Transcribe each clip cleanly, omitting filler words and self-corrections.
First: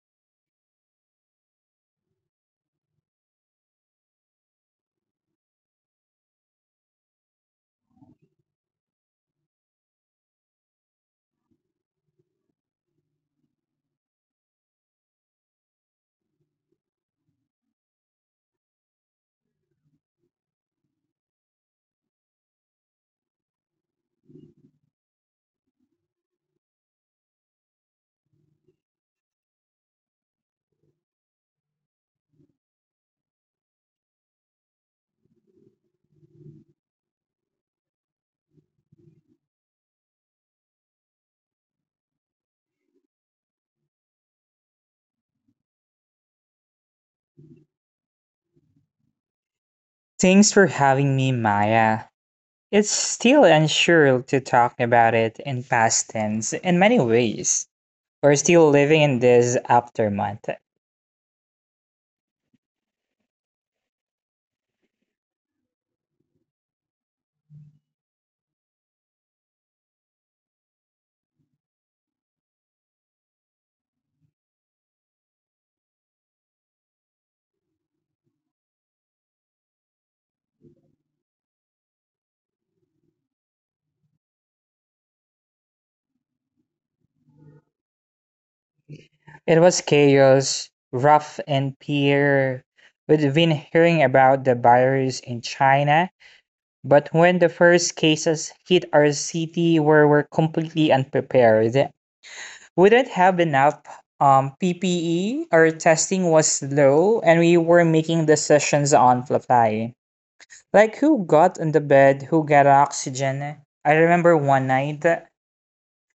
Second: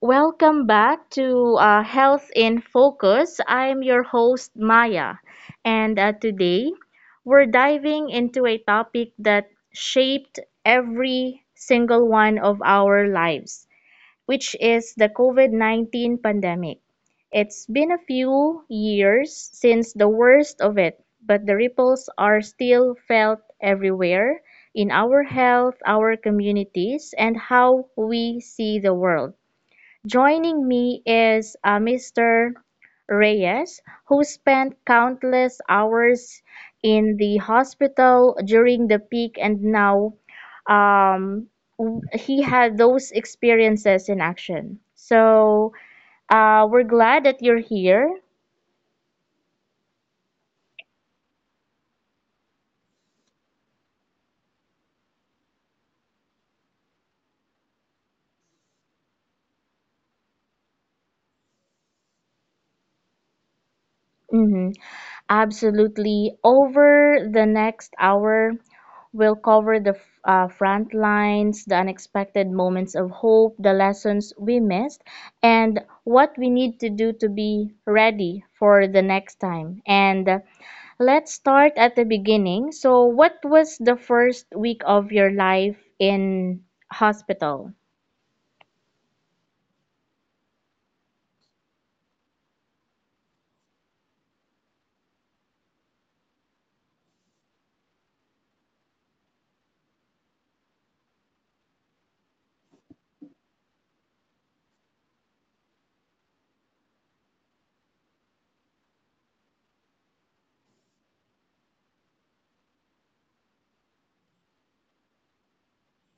welcome back to Health in Focus. I'm your host, Maya, and today we're diving into a topic that shaped every single one of our lives, which is the COVID 19 pandemic. It's been a few years since the worst of it, but the ripples are still felt everywhere in our health, our communities, and how we see the world. Joining me is Mr. Reyes, who spent countless hours in the hospital during the peak, and now um, he had those experiences in action. So we're glad that you're here. Thanks for having me, Maya. It's still unsure to talk about it in past tense in many ways. We're still living in this aftermath. Mhm. Absolutely. Over the next hour, we'll cover the front lines, the unexpected moments of hope, the lessons we missed, and what we need to do to be ready for the next time. And let's start at the beginning. So, what was the first week of your life in hospital? It was chaos, rough and pure. We have been hearing about the virus in China, but when the first cases hit our city, we were completely unprepared. We didn't have enough PPE, our testing was low, and we were making decisions on the fly. Like who got in the bed, who got oxygen. I remember one night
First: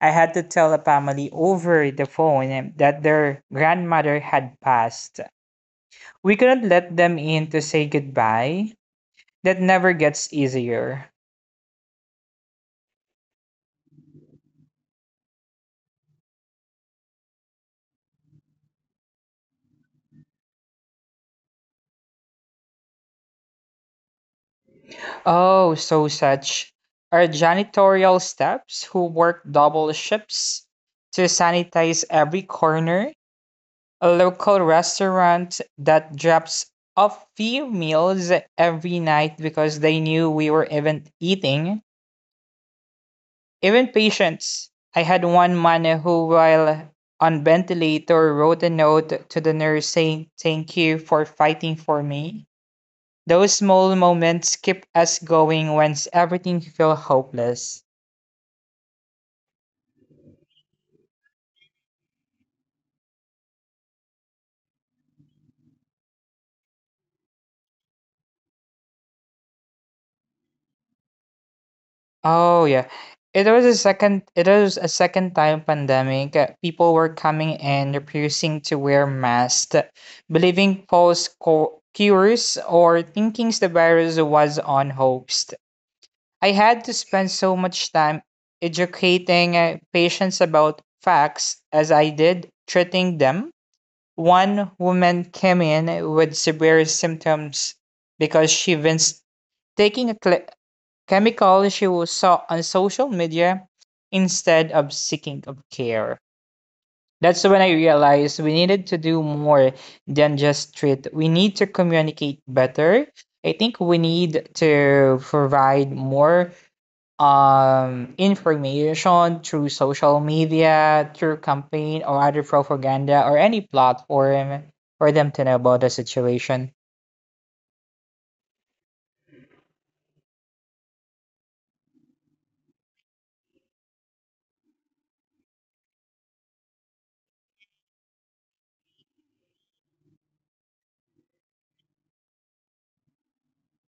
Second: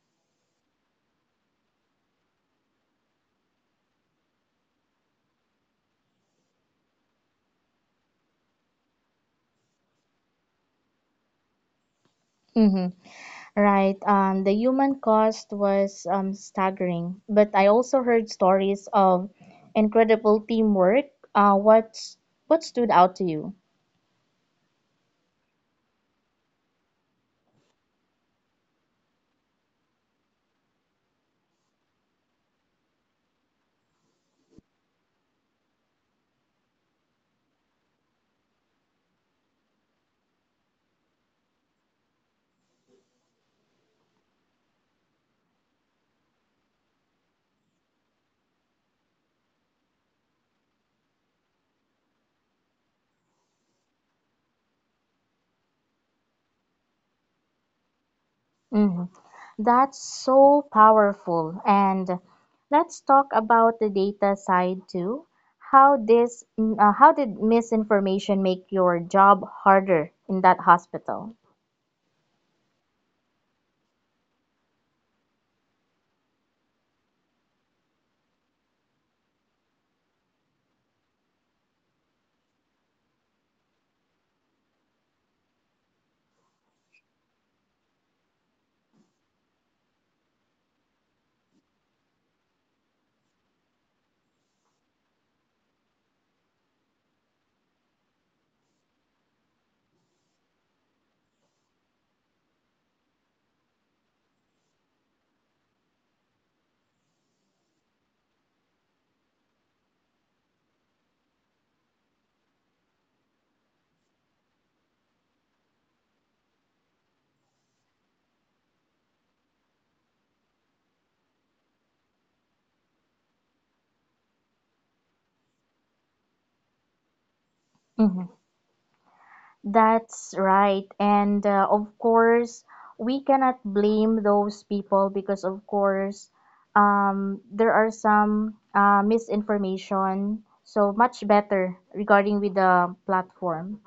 I had to tell a family over the phone that their grandmother had passed. We couldn't let them in to say goodbye. That never gets easier. Mm-hmm. Right. The human cost was staggering, but I also heard stories of incredible teamwork. What stood out to you? Oh, so such are janitorial staffs who work double shifts to sanitize every corner. A local restaurant that drops off few meals every night because they knew we were even eating. Even patients. I had one man who, while on ventilator, wrote a note to the nurse saying, "Thank you for fighting for me." Those small moments keep us going when everything feels hopeless. Mhm. That's so powerful. And let's talk about the data side too. How did misinformation make your job harder in that hospital? Oh yeah. It was a second time pandemic. People were coming and refusing to wear masks, believing cures or thinking the virus was on hoax. I had to spend so much time educating patients about facts as I did treating them. One woman came in with severe symptoms because she was taking a cl- chemical she was saw on social media instead of seeking of care. That's when I realized we needed to do more than just treat. We need to communicate better. I think we need to provide more, information through social media, through campaign or other propaganda or any platform for them to know about the situation. Mhm. That's right. And of course, we cannot blame those people because of course, there are some misinformation. So much better regarding with the platform.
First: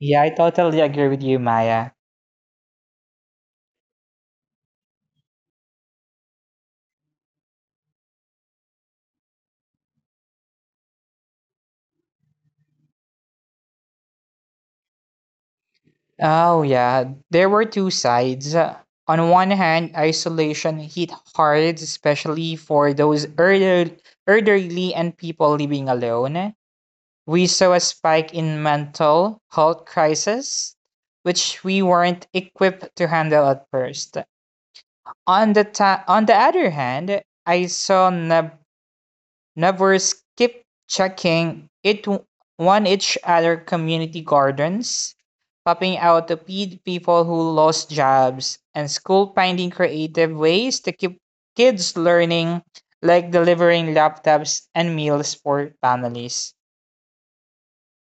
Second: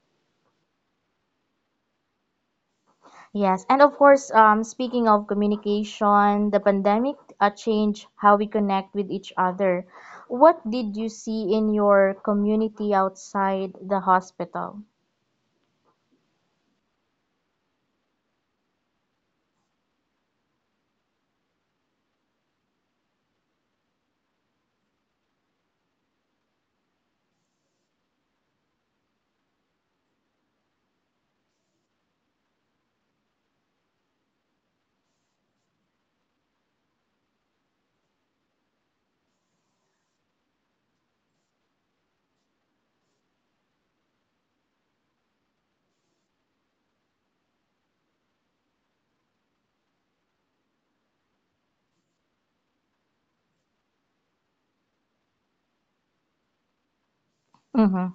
Yeah, I totally agree with you, Maya. Yes, and of course, speaking of communication, the pandemic changed how we connect with each other. What did you see in your community outside the hospital? Oh, yeah, there were two sides. On one hand, isolation hit hard, especially for elderly and people living alone. We saw a spike in mental health crisis, which we weren't equipped to handle at first. On the other hand, I saw neighbors keep checking it one each other community gardens, popping out to feed people who lost jobs, and school finding creative ways to keep kids learning, like delivering laptops and meals for families. Mm-hmm.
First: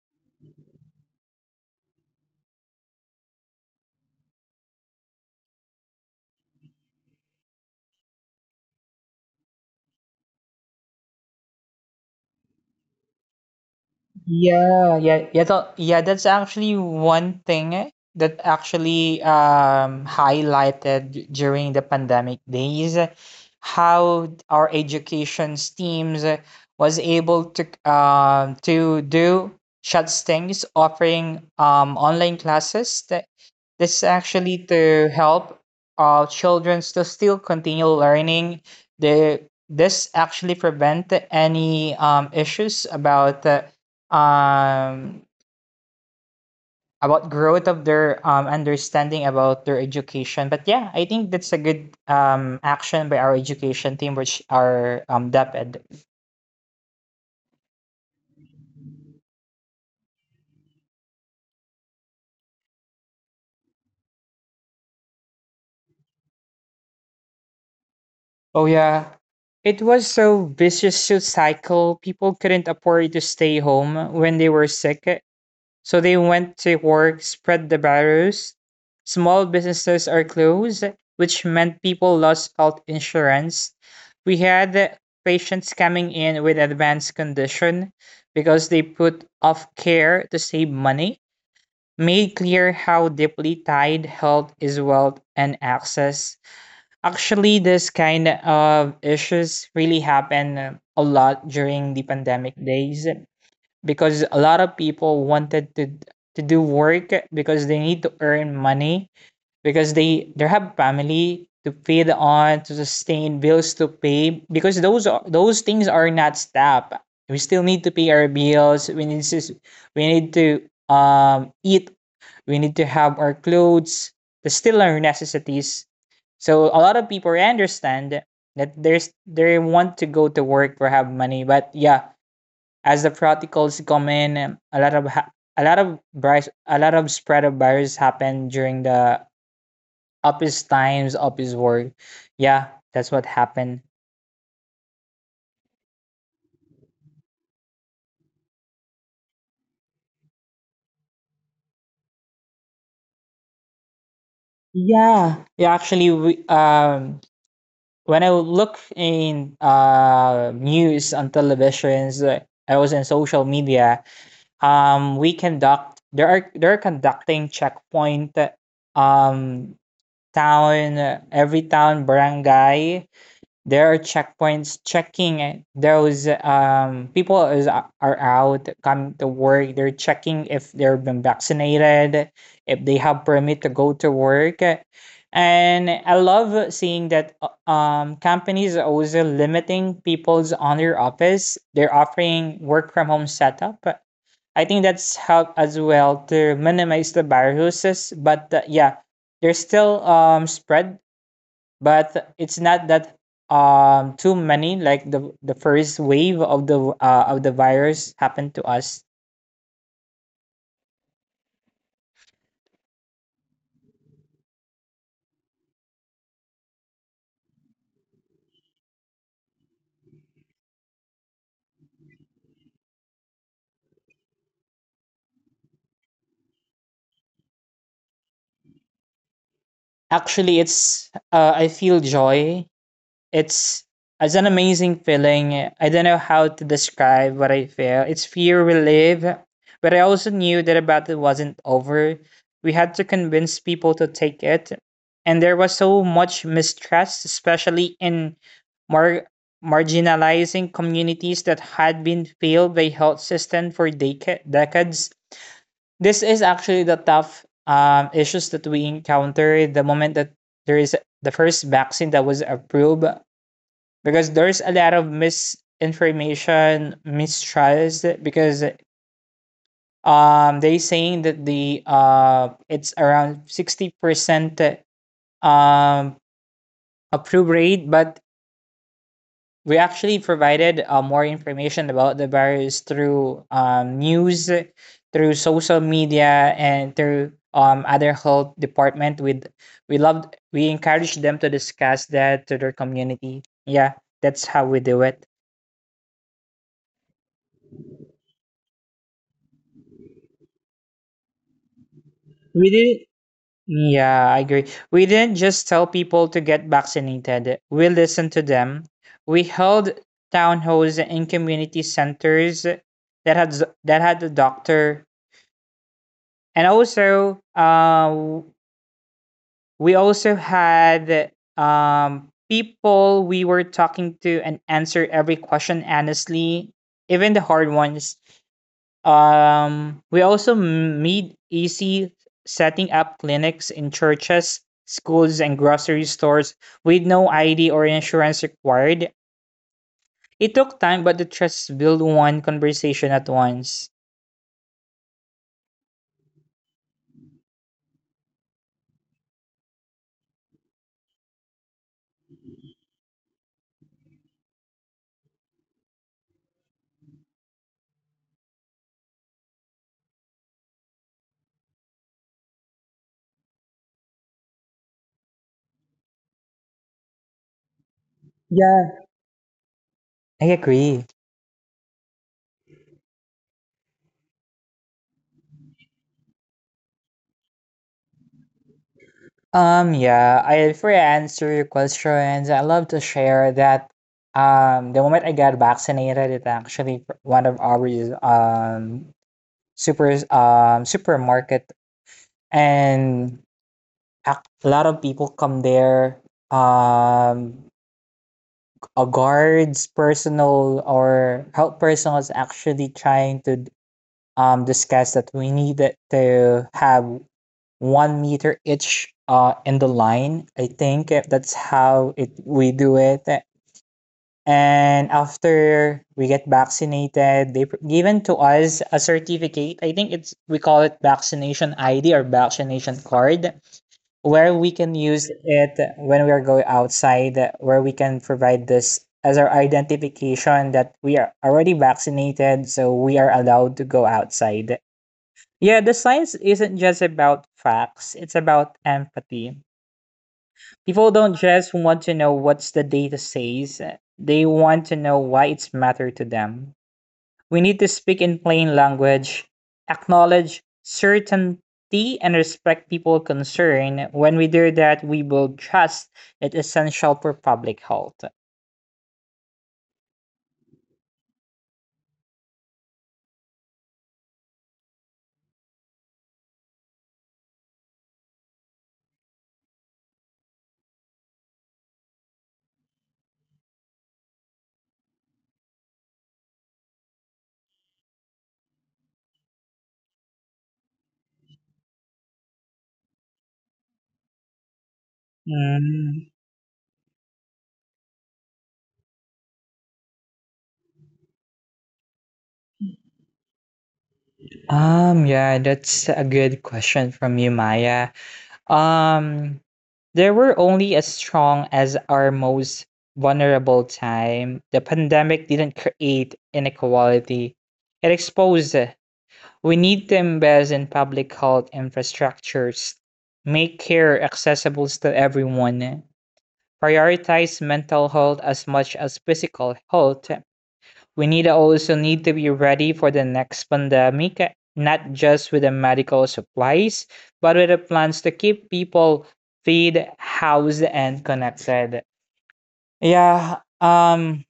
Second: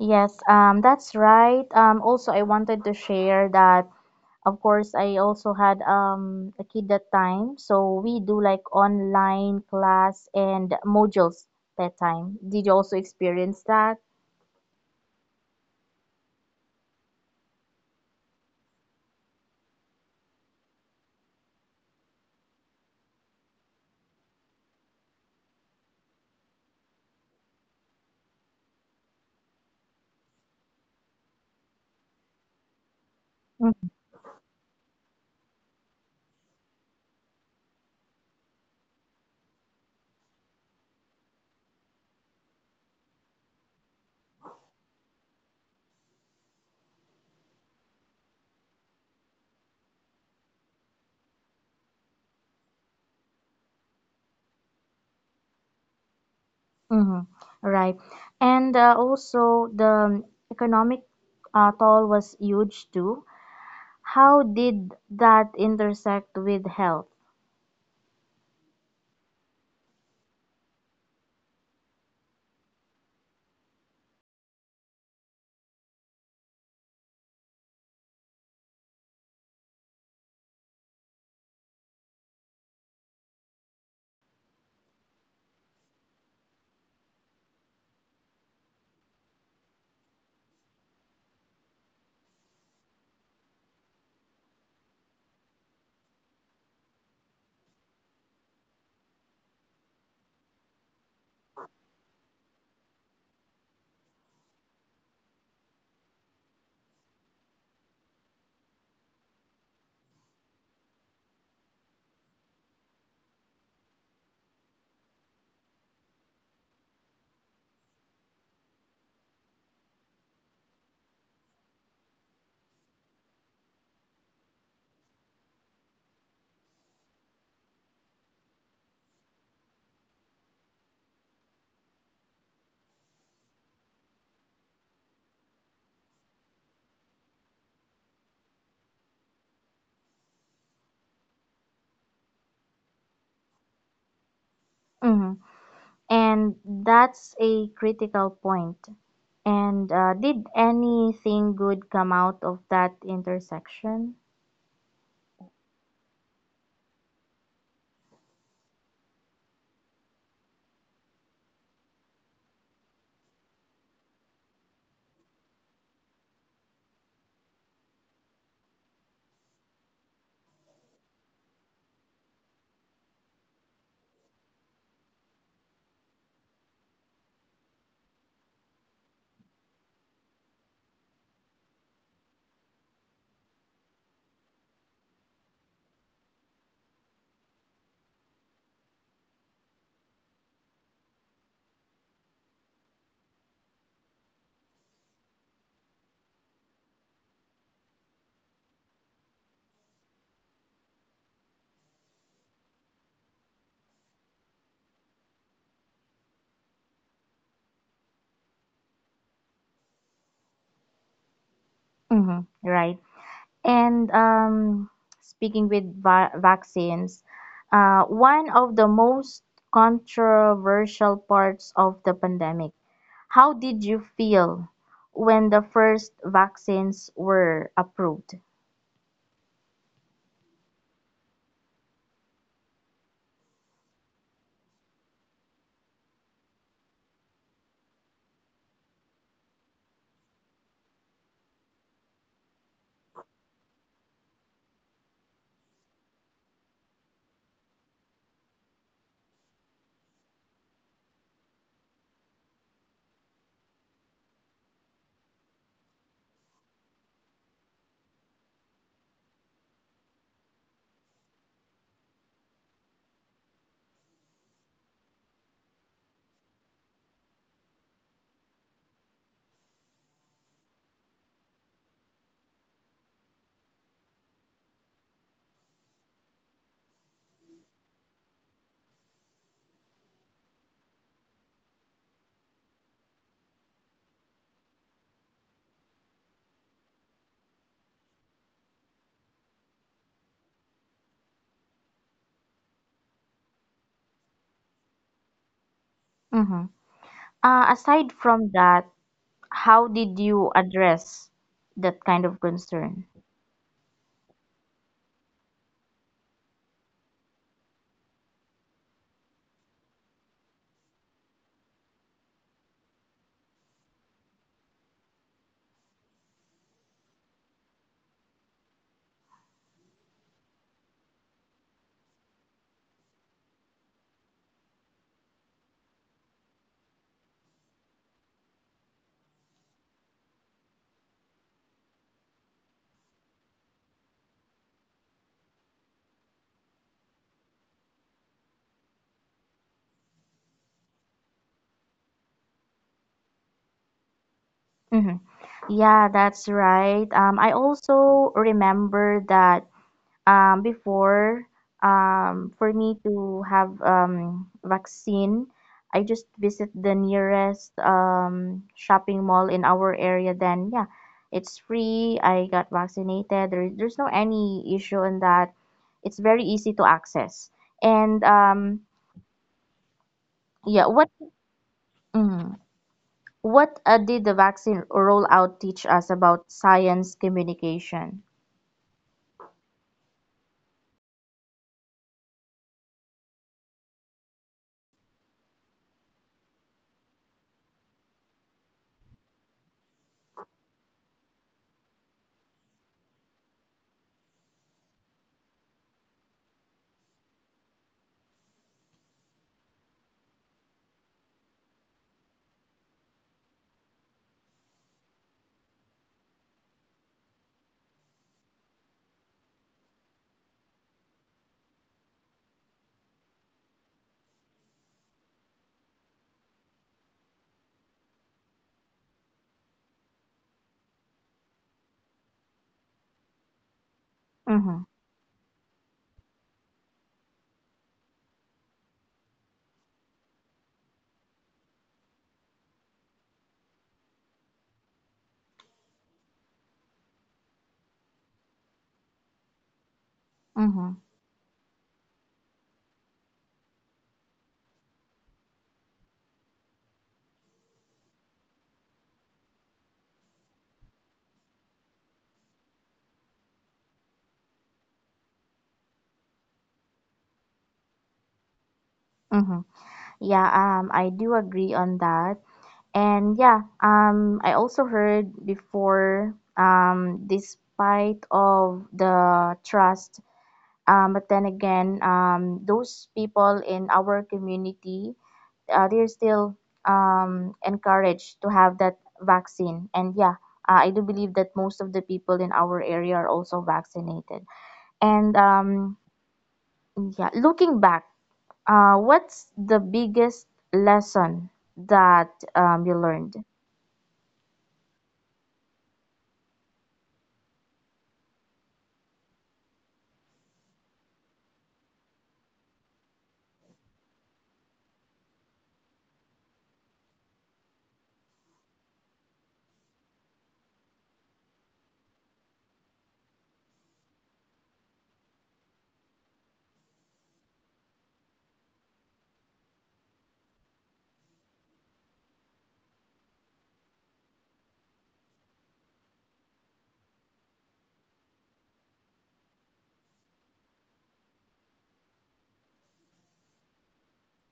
Yes, that's right. Also, I wanted to share that, of course, I also had a kid that time. So we do like online class and modules that time. Did you also experience that? Yeah, yeah, yeah, that's actually one thing that actually highlighted during the pandemic days, how our education teams, was able to do such things, offering online classes that this actually to help children to still continue learning the this actually prevent any issues um about growth of their understanding about their education. But yeah, I think that's a good action by our education team, which are DepEd. Mm-hmm. Right. And also the economic toll was huge too. How did that intersect with health? Oh yeah, it was so vicious so cycle. People couldn't afford to stay home when they were sick, so they went to work, spread the virus. Small businesses are closed, which meant people lost health insurance. We had patients coming in with advanced condition because they put off care to save money. Made clear how deeply tied health is wealth and access. Actually, this kind of issues really happen a lot during the pandemic days because a lot of people wanted to do work because they need to earn money because they have family to feed on, to sustain bills to pay, because those things are not stopped. We still need to pay our bills. We need to eat. We need to have our clothes. There's still our necessities. So a lot of people understand that there's they want to go to work for have money. But yeah, as the protocols come in, a lot of a lot of virus, a lot of spread of virus happened during the office times, office work. Yeah, that's what happened. Mm-hmm. And that's a critical point. And did anything good come out of that intersection? Yeah, yeah. Actually, we when I look in news on televisions, I was in social media. We conduct there are they're conducting checkpoint. Um, town, every town, barangay, there are checkpoints checking it. Those people is are out coming to work. They're checking if they've been vaccinated, if they have permit to go to work, and I love seeing that companies are also limiting people's on their office. They're offering work from home setup. I think that's helped as well to minimize the viruses. But yeah, there's still spread, but it's not that too many like the first wave of the virus happened to us. Mm-hmm. Right. And speaking with vaccines, one of the most controversial parts of the pandemic. How did you feel when the first vaccines were approved? Actually, it's I feel joy. It's it's an amazing feeling. I don't know how to describe what I feel. It's fear relief, but I also knew that the battle wasn't over. We had to convince people to take it, and there was so much mistrust, especially in mar- marginalizing communities that had been failed by health system for decades. This is actually the tough issues that we encounter the moment that there is the first vaccine that was approved because there's a lot of misinformation mistrust because they saying that the it's around 60% um approve rate. But we actually provided more information about the virus through news, through social media, and through other health department. With We loved we encouraged them to discuss that to their community. Yeah, that's how we do it. Hmm. Aside from that, how did you address that kind of We concern? did Yeah, I agree. We didn't just tell people to get vaccinated. We listened to them. We held town halls in community centers that that had a doctor, and also we also had, people we were talking to, and answer every question honestly, even the hard ones. We also made easy setting up clinics in churches, schools, and grocery stores with no ID or insurance required. It took time, but the trust built one conversation at once. Hmm. Yeah, that's right. I also remember that before, for me to have vaccine, I just visit the nearest shopping mall in our area. Then yeah, it's free. I got vaccinated. There's no any issue in that. It's very easy to access. And Yeah. I yeah, agree. Mm, what did the vaccine rollout teach us about science communication? Yeah, I for answer your questions, I love to share that the moment I got vaccinated, it one of our um supermarket and a lot of people come there. um Guards personal or health personnel is actually trying to discuss that we need it to have 1 meter each in the line, I think, that's how it we do it. And after we get vaccinated, they given to us a certificate. I think it's we call it vaccination ID or vaccination card, where we Mm-hmm, can use it when we are going outside, where we can provide this as our identification that we are already vaccinated, so we are allowed to go outside. Yeah, the science isn't just about facts, it's about empathy. mm-hmm, People don't just want to know what the data says, they want to know why it's matter to them. We need to speak in plain language, acknowledge certainty and respect people concern. When we do that, we build trust that's essential for public health. mm-hmm. Yeah, I do agree on that. And yeah, I also heard before, despite of the trust, but then again, those people in our community, they're still encouraged to have that vaccine. And yeah, I do believe that most of the people in our area are also vaccinated. And Mm. yeah, looking back, what's the biggest lesson that you learned? Yeah, that's a good question from you, Maya. Um, there were only as strong as our most vulnerable time. The pandemic didn't create inequality, it exposed it. We need to invest in public health infrastructures, make care accessible to everyone, prioritize mental health as much as physical health. We need also need to be ready for the next pandemic, not just with the medical supplies but with the plans to keep people fed housed and connected. yeah um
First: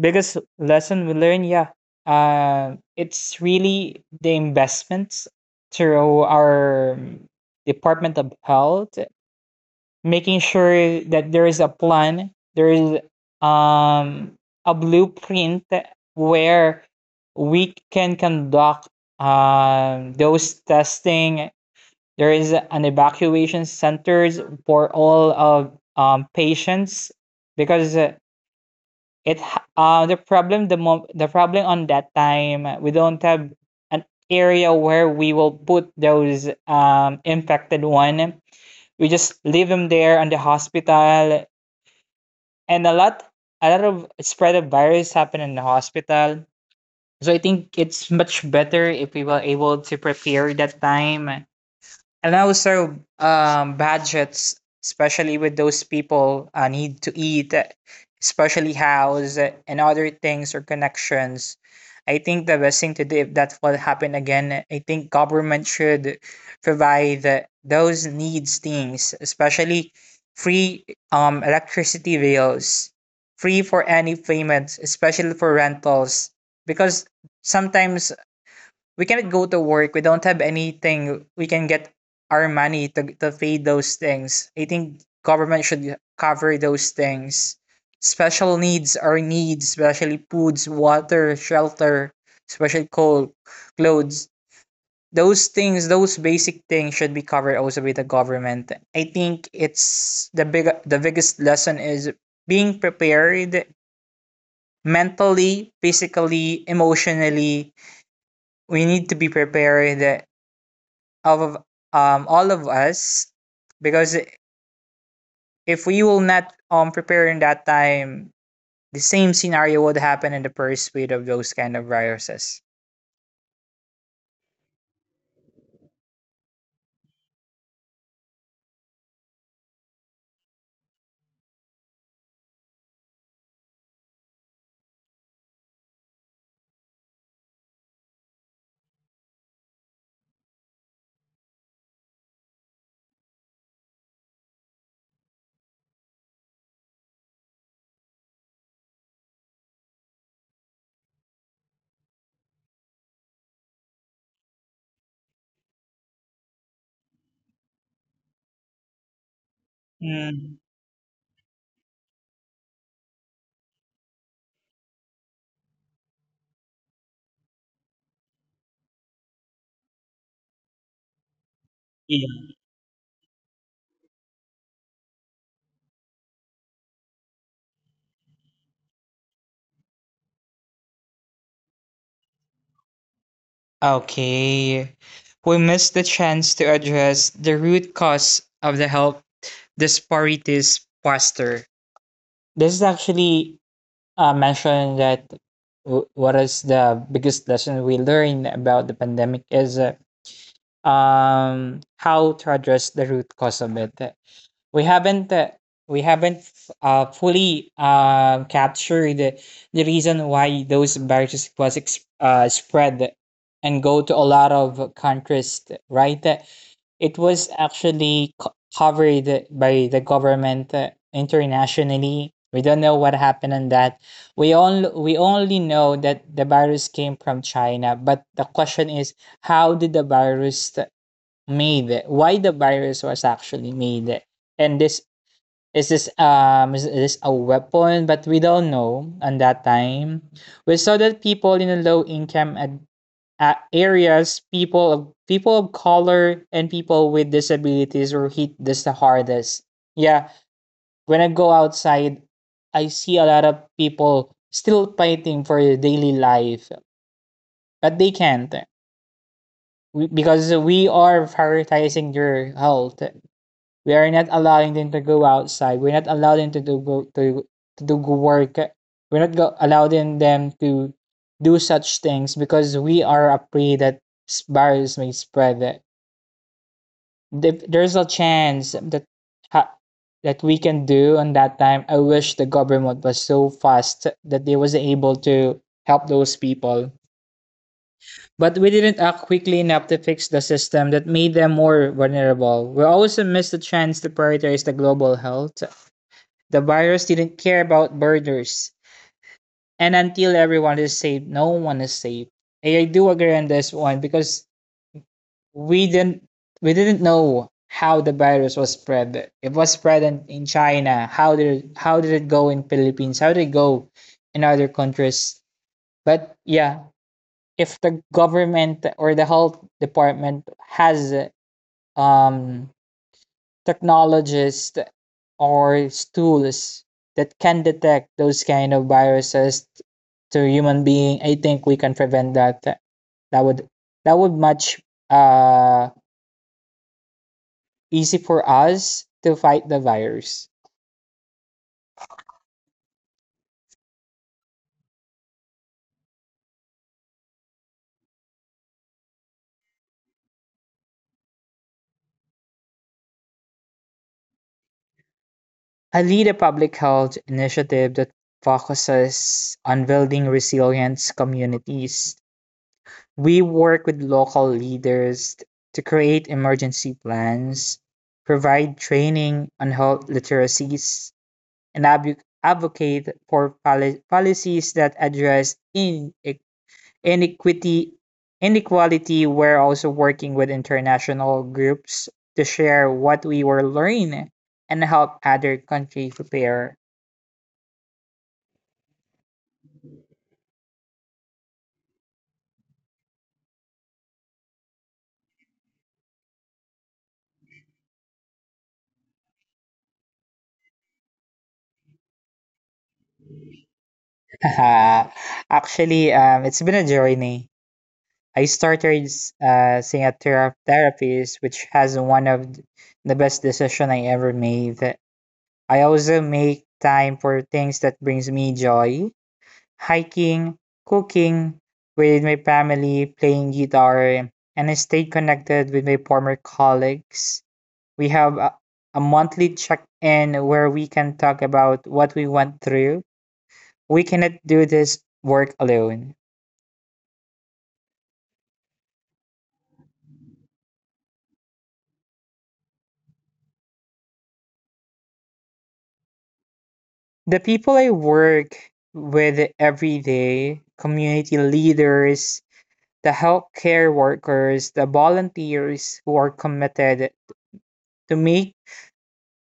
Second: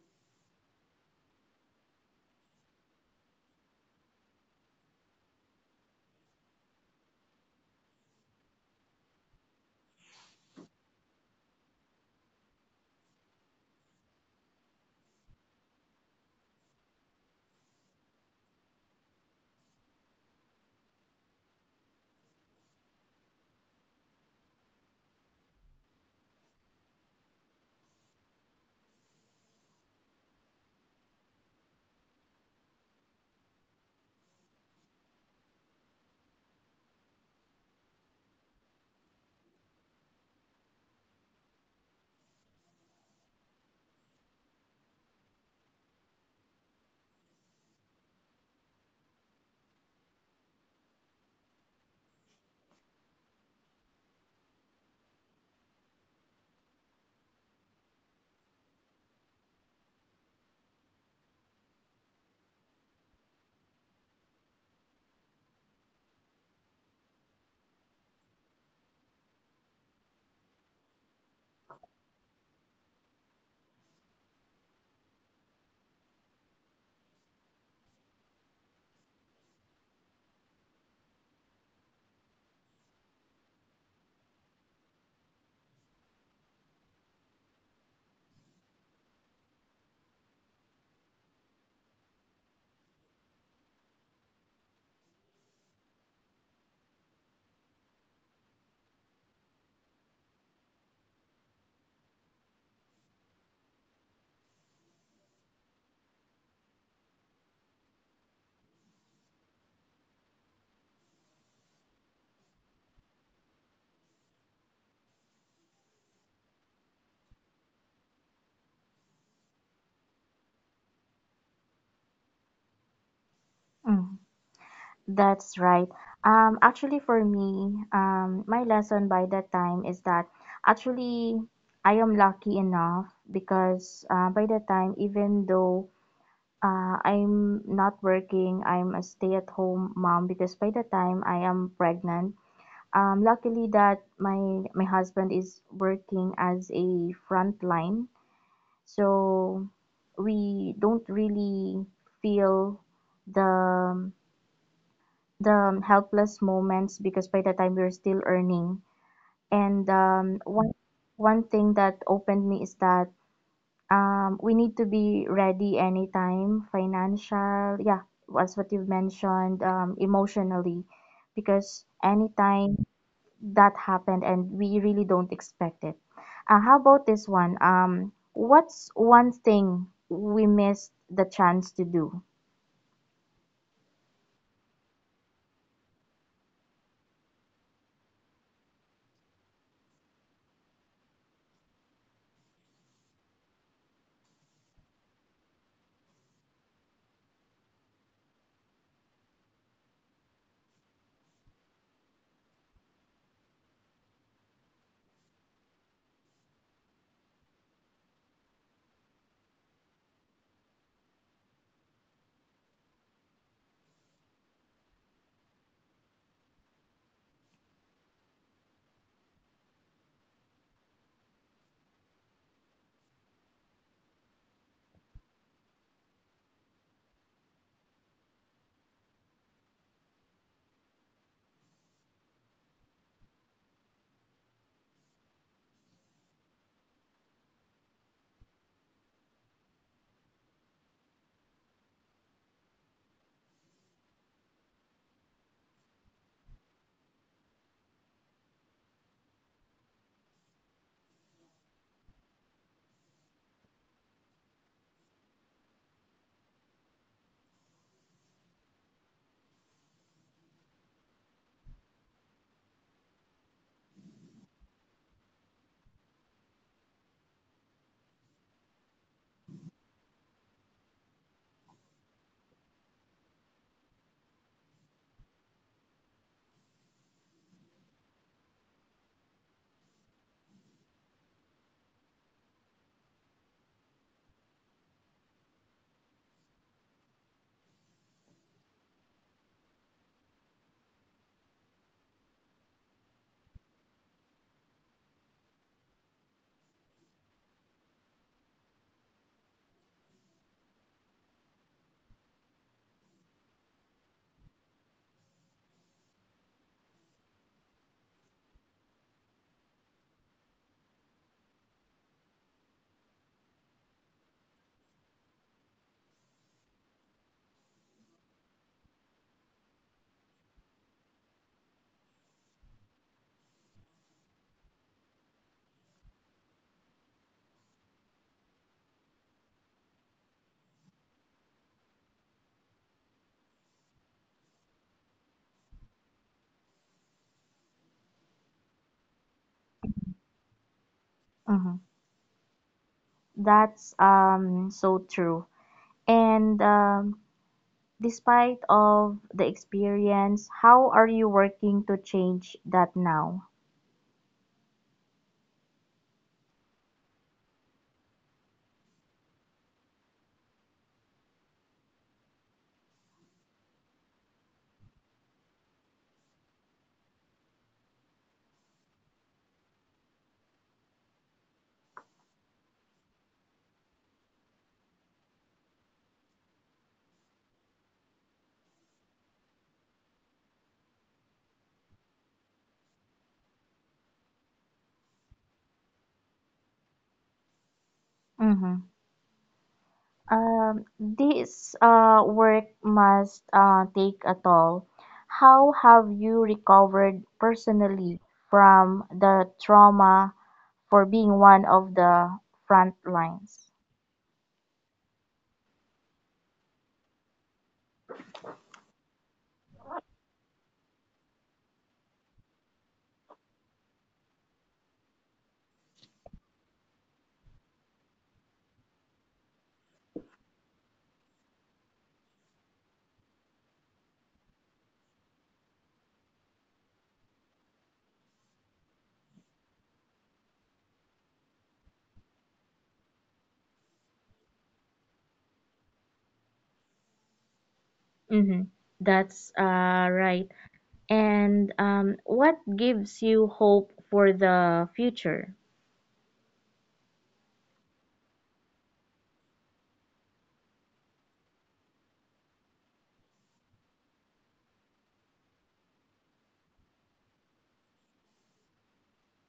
Biggest lesson we learned, yeah, it's really the investments through our department of health, making sure that there is a plan, there is, um, a blueprint where we can conduct, those testing. There is an evacuation centers for all of patients because, it the problem the problem on that time, we don't have an area where we will put those infected one. We just leave them there in the hospital, and a lot of spread of virus happen in the hospital. So I think it's much better if we were able to prepare that time. And also, budgets, especially with those people need to eat, especially house, and other things or connections. I think the best thing to do if that will happen again, I think government should provide, those needs things, especially free electricity bills, free for any payments, especially for rentals, because sometimes we cannot go to work. We don't have anything. We can get our money to pay those things. I think government should cover those things. Special needs are needs, especially foods, water, shelter, especially coal, clothes. Those things, those basic things, should be covered also by the government. I think it's the biggest lesson is being prepared mentally, physically, emotionally. We need to be prepared of all of us because if we will not prepare in that time, the same scenario would happen in the first wave of those kind of viruses. That's right. Actually, for me, my lesson by that time is that actually I am lucky enough because by that time, even though I'm not working, I'm a stay-at-home mom, because by the time I am pregnant, luckily that my husband is working as a frontline, so we don't really feel the the helpless moments because by the time we are still earning. And um, Mm, one one thing that opened me is that we need to be ready anytime, financial, yeah, as what you've mentioned, emotionally, because yeah. anytime that happened and we really don't expect it. How about this one? What's one thing we missed the chance to do? Okay. We missed the chance to address the root cause of the health disparities faster. This is actually mentioned that what is the biggest lesson we learned about the pandemic is how to address the root cause of it. We haven't uh, we haven't fully captured the reason why those viruses was spread and go to a lot of countries, right. It was actually covered by the government. Internationally, we don't know what happened on that. We only know that the virus came from China, but the question is, how did the virus made, why the virus was actually made, and this is this is this a weapon? But we don't know on that time. We saw that people in the low income areas, people of color and people with disabilities were hit this the hardest, yeah. When I go outside, I see a lot of people still fighting for their daily life, but they can't, because we are prioritizing your health. We are not allowing them to go outside. We're not allowing them to do go work. We're not go, allowing them to do such things because we are afraid that virus may spread. If there's a chance that ha- that we can do on that time, I wish the government was so fast that they was able to help those people. But we didn't act quickly enough to fix the system that made them more vulnerable. We also missed the chance to prioritize the global health. The virus didn't care about borders. And until everyone is safe, no one is safe. I do agree on this one because we didn't we didn't know how the virus was spread. It was spread in China. How did it go in Philippines? How did it go in other countries? But yeah, if the government or the health department has um technologies or tools that can detect those kind of viruses to human being, I think we can prevent that. That would that would much uh easy for us to fight the virus. Mhm. That's so true. And despite of the experience, how are you working to change that now? I lead a public health initiative that focuses on building resilient communities. We work with local leaders to create emergency plans, provide training on health literacies, and advocate for policies that address inequity, inequality. We're also working with international groups to share what we were learning and help other countries prepare. Mm-hmm. This work must take a toll. How have you recovered personally from the trauma for being one of the front lines? Actually, it's been a journey. I started seeing a therapist, which has one of the best decision I ever made. I also make time for things that brings me joy: hiking, cooking with my family, playing guitar, and I stayed connected with my former colleagues. We have a monthly check in where we can talk about what we went through. We cannot do this work alone. Mm-hmm. That's right. And what gives you hope for the future? The people I work with every day, community leaders, the healthcare workers, the volunteers who are committed to make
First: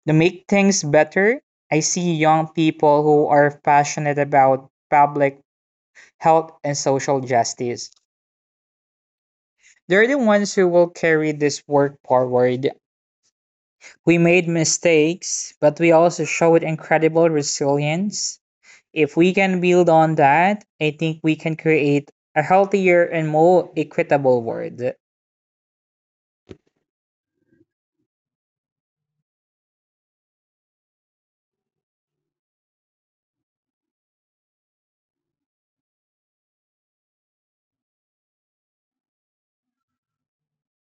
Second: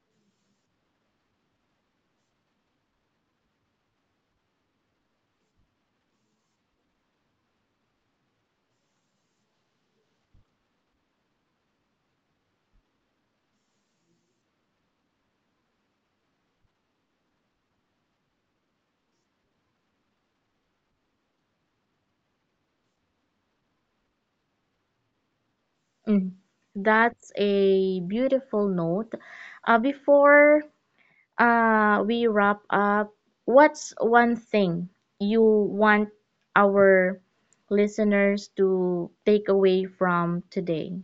to make things better. I see young people who are passionate about public health and social justice. They're the ones who will carry this work forward. We made mistakes, but we also showed incredible resilience. If we can build on that, I think we can create a healthier and more equitable world. Mm. That's a beautiful note. Before we wrap up, what's one thing you want our listeners to take away from today?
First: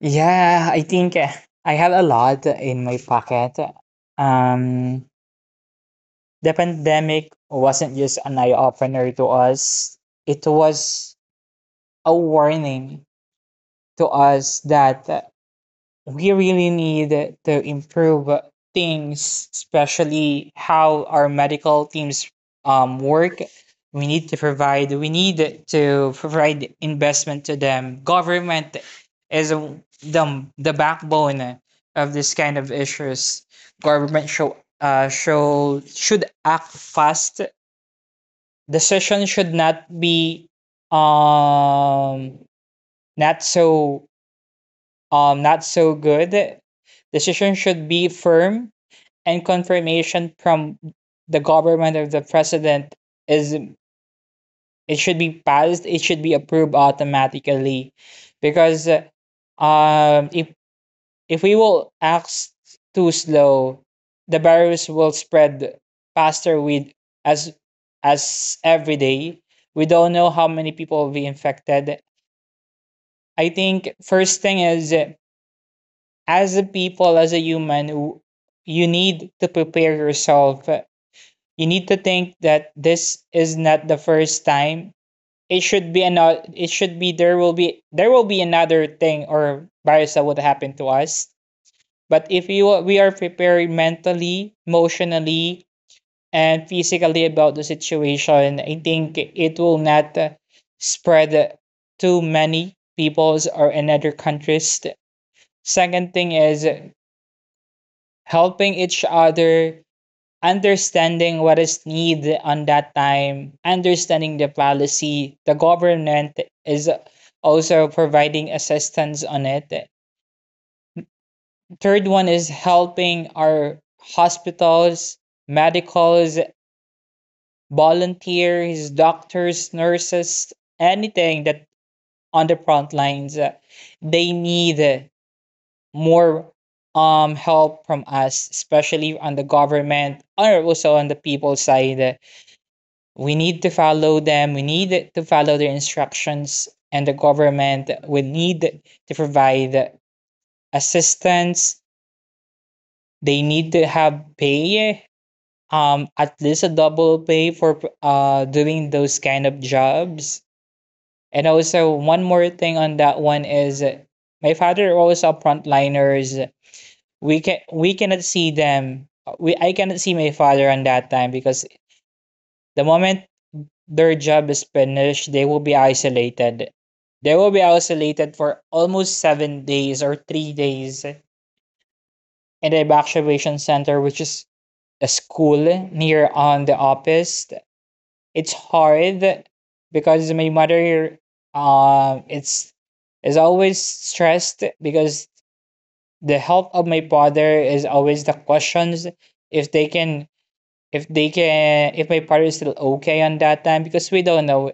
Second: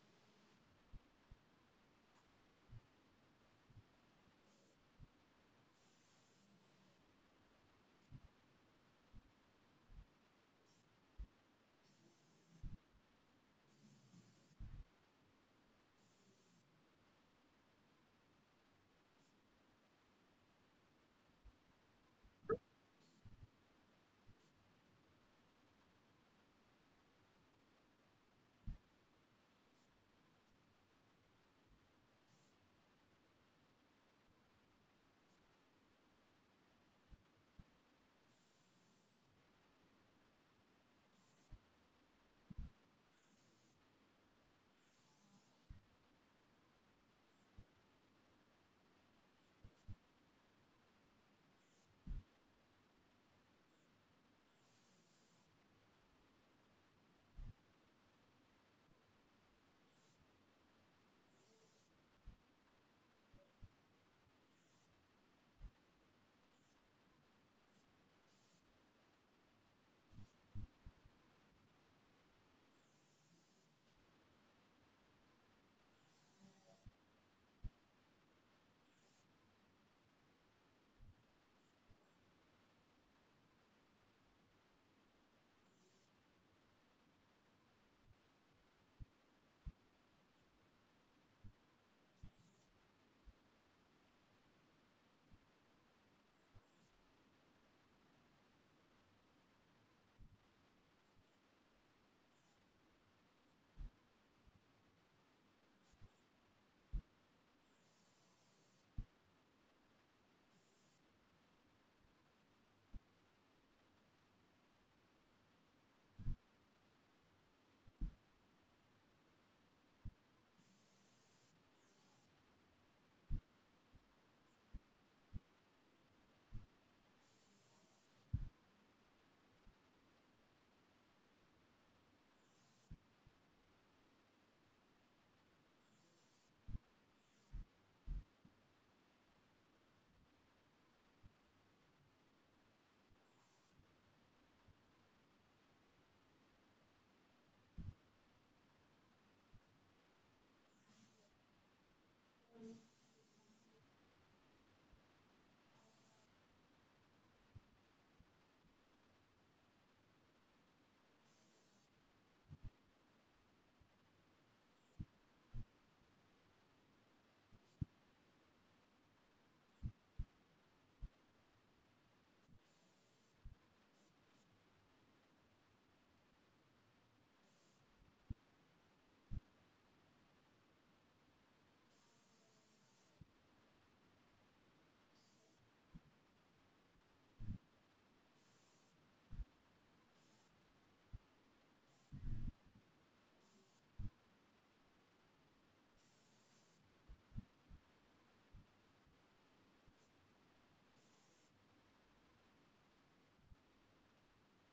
Yeah, I think I had a lot in my pocket. Um, the pandemic wasn't just an eye opener to us, it was a warning to us that we really need to improve things, especially how our medical teams work. We need to provide investment to them. Government is the backbone of this kind of issues. Government should act fast. Decision should not be um, not so not so good. Decision should be firm and confirmation from the government or the president is it should be passed, it should be approved automatically. Because um if if we will act too slow, the virus will spread faster with as as every day. We don't know how many people will be infected. I think first thing is as a people, as a human, you need to prepare yourself. You need to think that this is not the first time. It should be another. It should be there will be another thing or virus that would happen to us. But if we are prepared mentally, emotionally, and physically about the situation, I think it will not spread to many peoples or in other countries. Second thing is helping each other, understanding what is needed on that time, understanding the policy. The government is also providing assistance on it. Third one is helping our hospitals, medicals, volunteers, doctors, nurses, anything that on the front lines they need more help from us, especially on the government or also on the people side. We need to follow them. We need to follow their instructions, and the government will need to provide assistance. They need to have pay, at least a double pay for doing those kind of jobs. And also one more thing on that one is my father was a frontliners. We cannot see them. We I cannot see my father on that time because the moment their job is finished, they will be isolated. They will be isolated for almost 7 days or 3 days in the evacuation center, which is a school near on the office. It's hard because my mother, it's is always stressed because the health of my father is always the questions, if they can if they can if my partner is still okay on that time because we don't know.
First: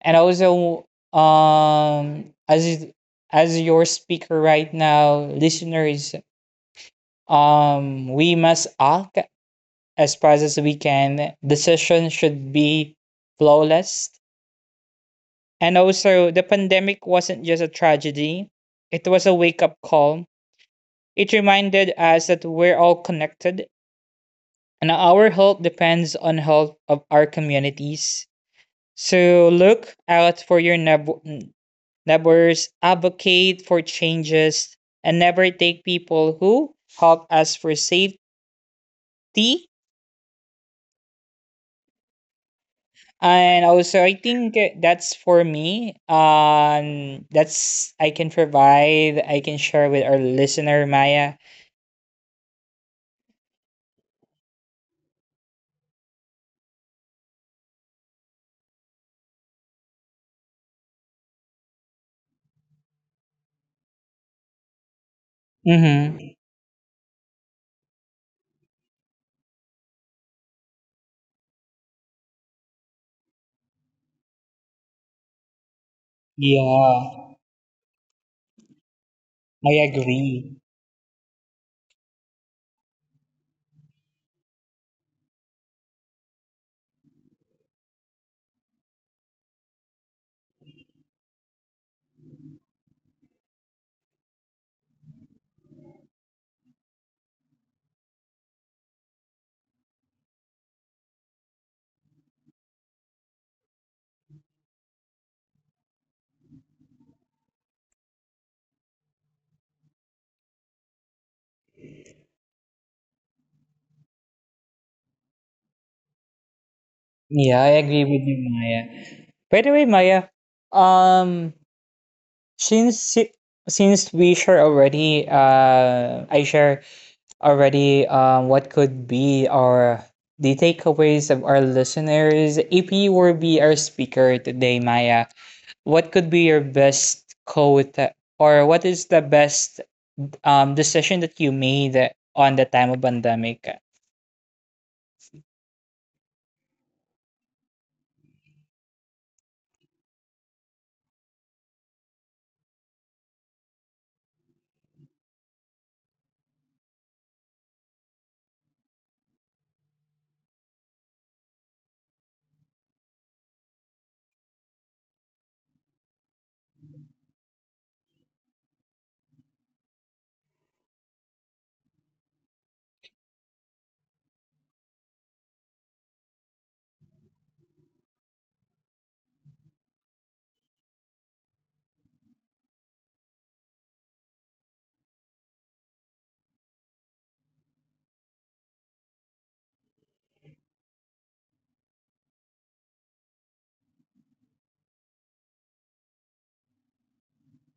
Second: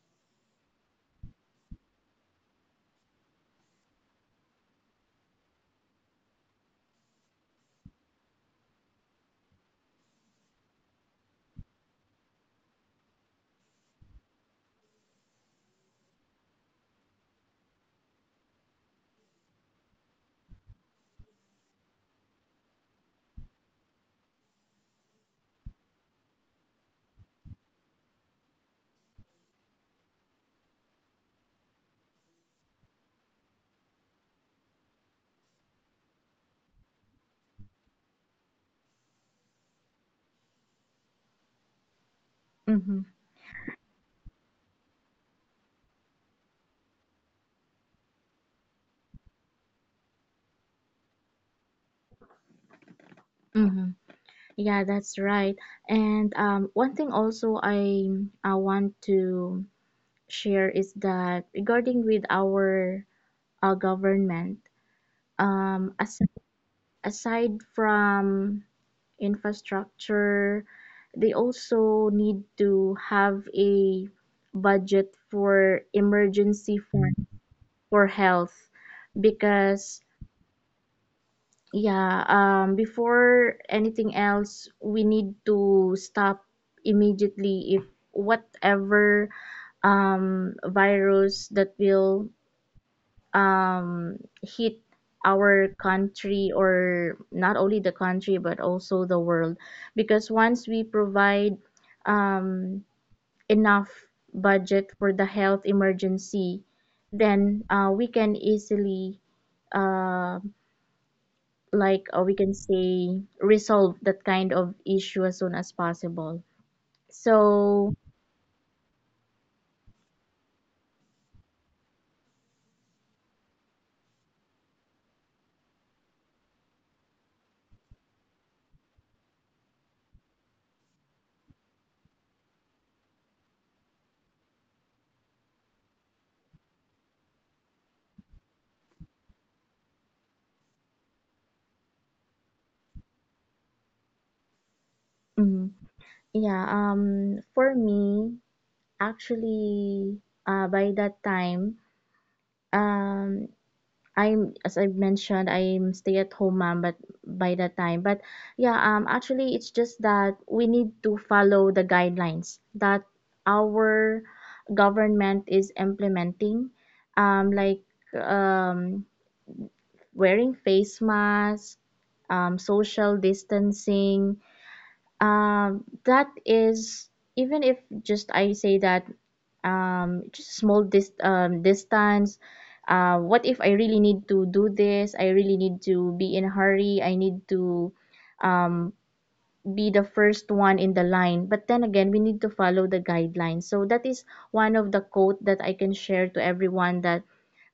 And also, um as is- as your speaker right now, listeners, we must act as fast as we can. Decision should be flawless. And also, the pandemic wasn't just a tragedy, it was a wake up call. It reminded us that we're all connected and our health depends on health of our communities. So look out for your neighbors, advocate for changes, and never take people who help us for safety. Mm-hmm. And also, I think that's for me. That's I can provide. I can share with our listener, Maya. Mm-hmm. Yeah, that's right. And um, one thing also I want to share is that regarding with our government, um, Mm-hmm. aside, aside from infrastructure. They also need to have a budget for emergency, Yeah, for health, I because agree. yeah, before anything else, we need to stop immediately if whatever virus that will um, hit our country, or not only the country but also the world, because once we provide um, enough budget for the health emergency, then we can easily uh, we can say resolve that kind of issue as soon as possible. Yeah, I So agree with you, Maya. By the way, Maya, um, Since it- since we share already, I share already what could be our the takeaways of our listeners. If you were be our speaker today, Maya, what could be your best quote or what is the best decision that you made on the time of pandemic? mhm. Yeah, for me actually, by that time, um I'm, as I mentioned, I'm stay at home mom, but by that time, but yeah, actually, it's just that we need to follow the guidelines that our government is implementing, like um, wearing face mask, social distancing. That is, even if just I say that just small distance, uh, what if I really need to do this, I really need to be in a hurry, I need to um be the first one in the line, but then again we need to follow the guidelines. So that is one of the quote that I can share to everyone, that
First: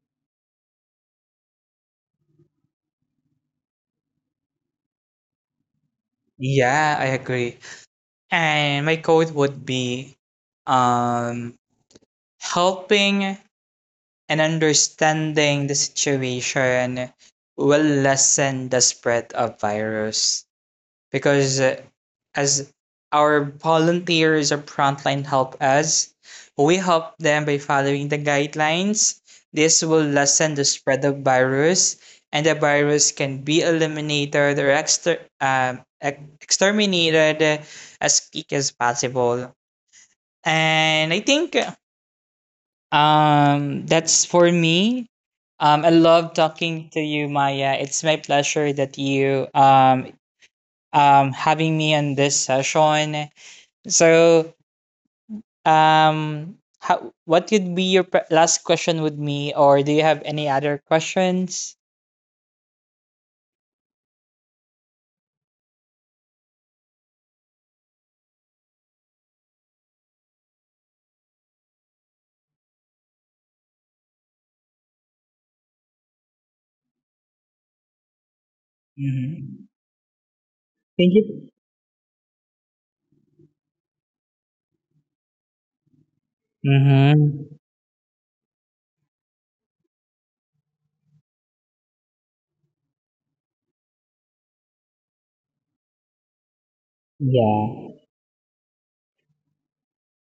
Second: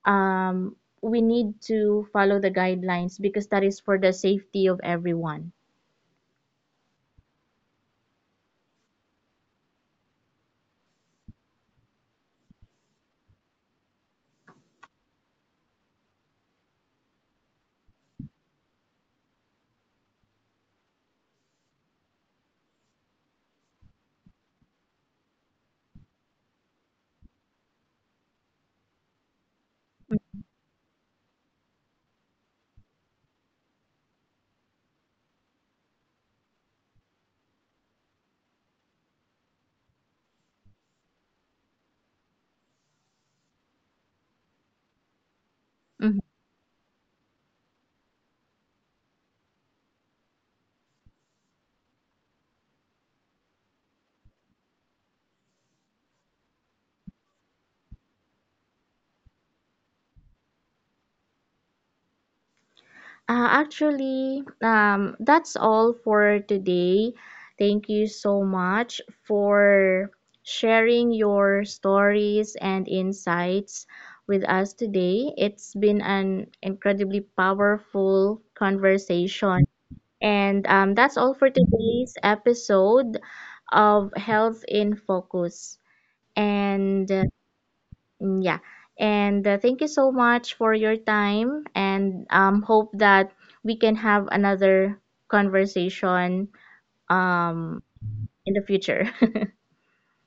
um we need to follow the guidelines because that is for the safety of everyone. Yeah, I agree. And my quote would be um helping and understanding the situation will lessen the spread of virus because as our volunteers or frontline help us, we help them by following the guidelines. This will lessen the spread of virus, and the virus can be eliminated or exterminated as quick as possible. And I think that's for me. I love talking to you, Maya. It's my pleasure that you having me on this session. So what would be your last question with me, or do you have any other questions? Actually, that's all for today. Thank you so much for sharing your stories and insights with us today. It's been an incredibly powerful conversation. Hmm. And that's Thank all for you. today's episode of Health in Focus. And Mm-hmm. mm, yeah. And thank you so much for your time, and hope that we can have another conversation um, Yeah. in the future.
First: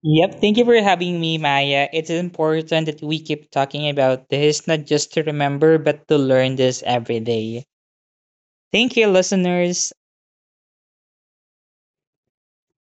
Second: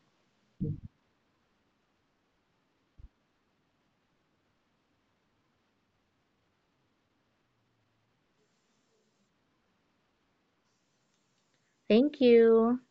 Yep. Thank you for having me, Maya. It's important that we keep talking about this, not just to remember, but to learn this every day. Thank you, listeners. Thank you.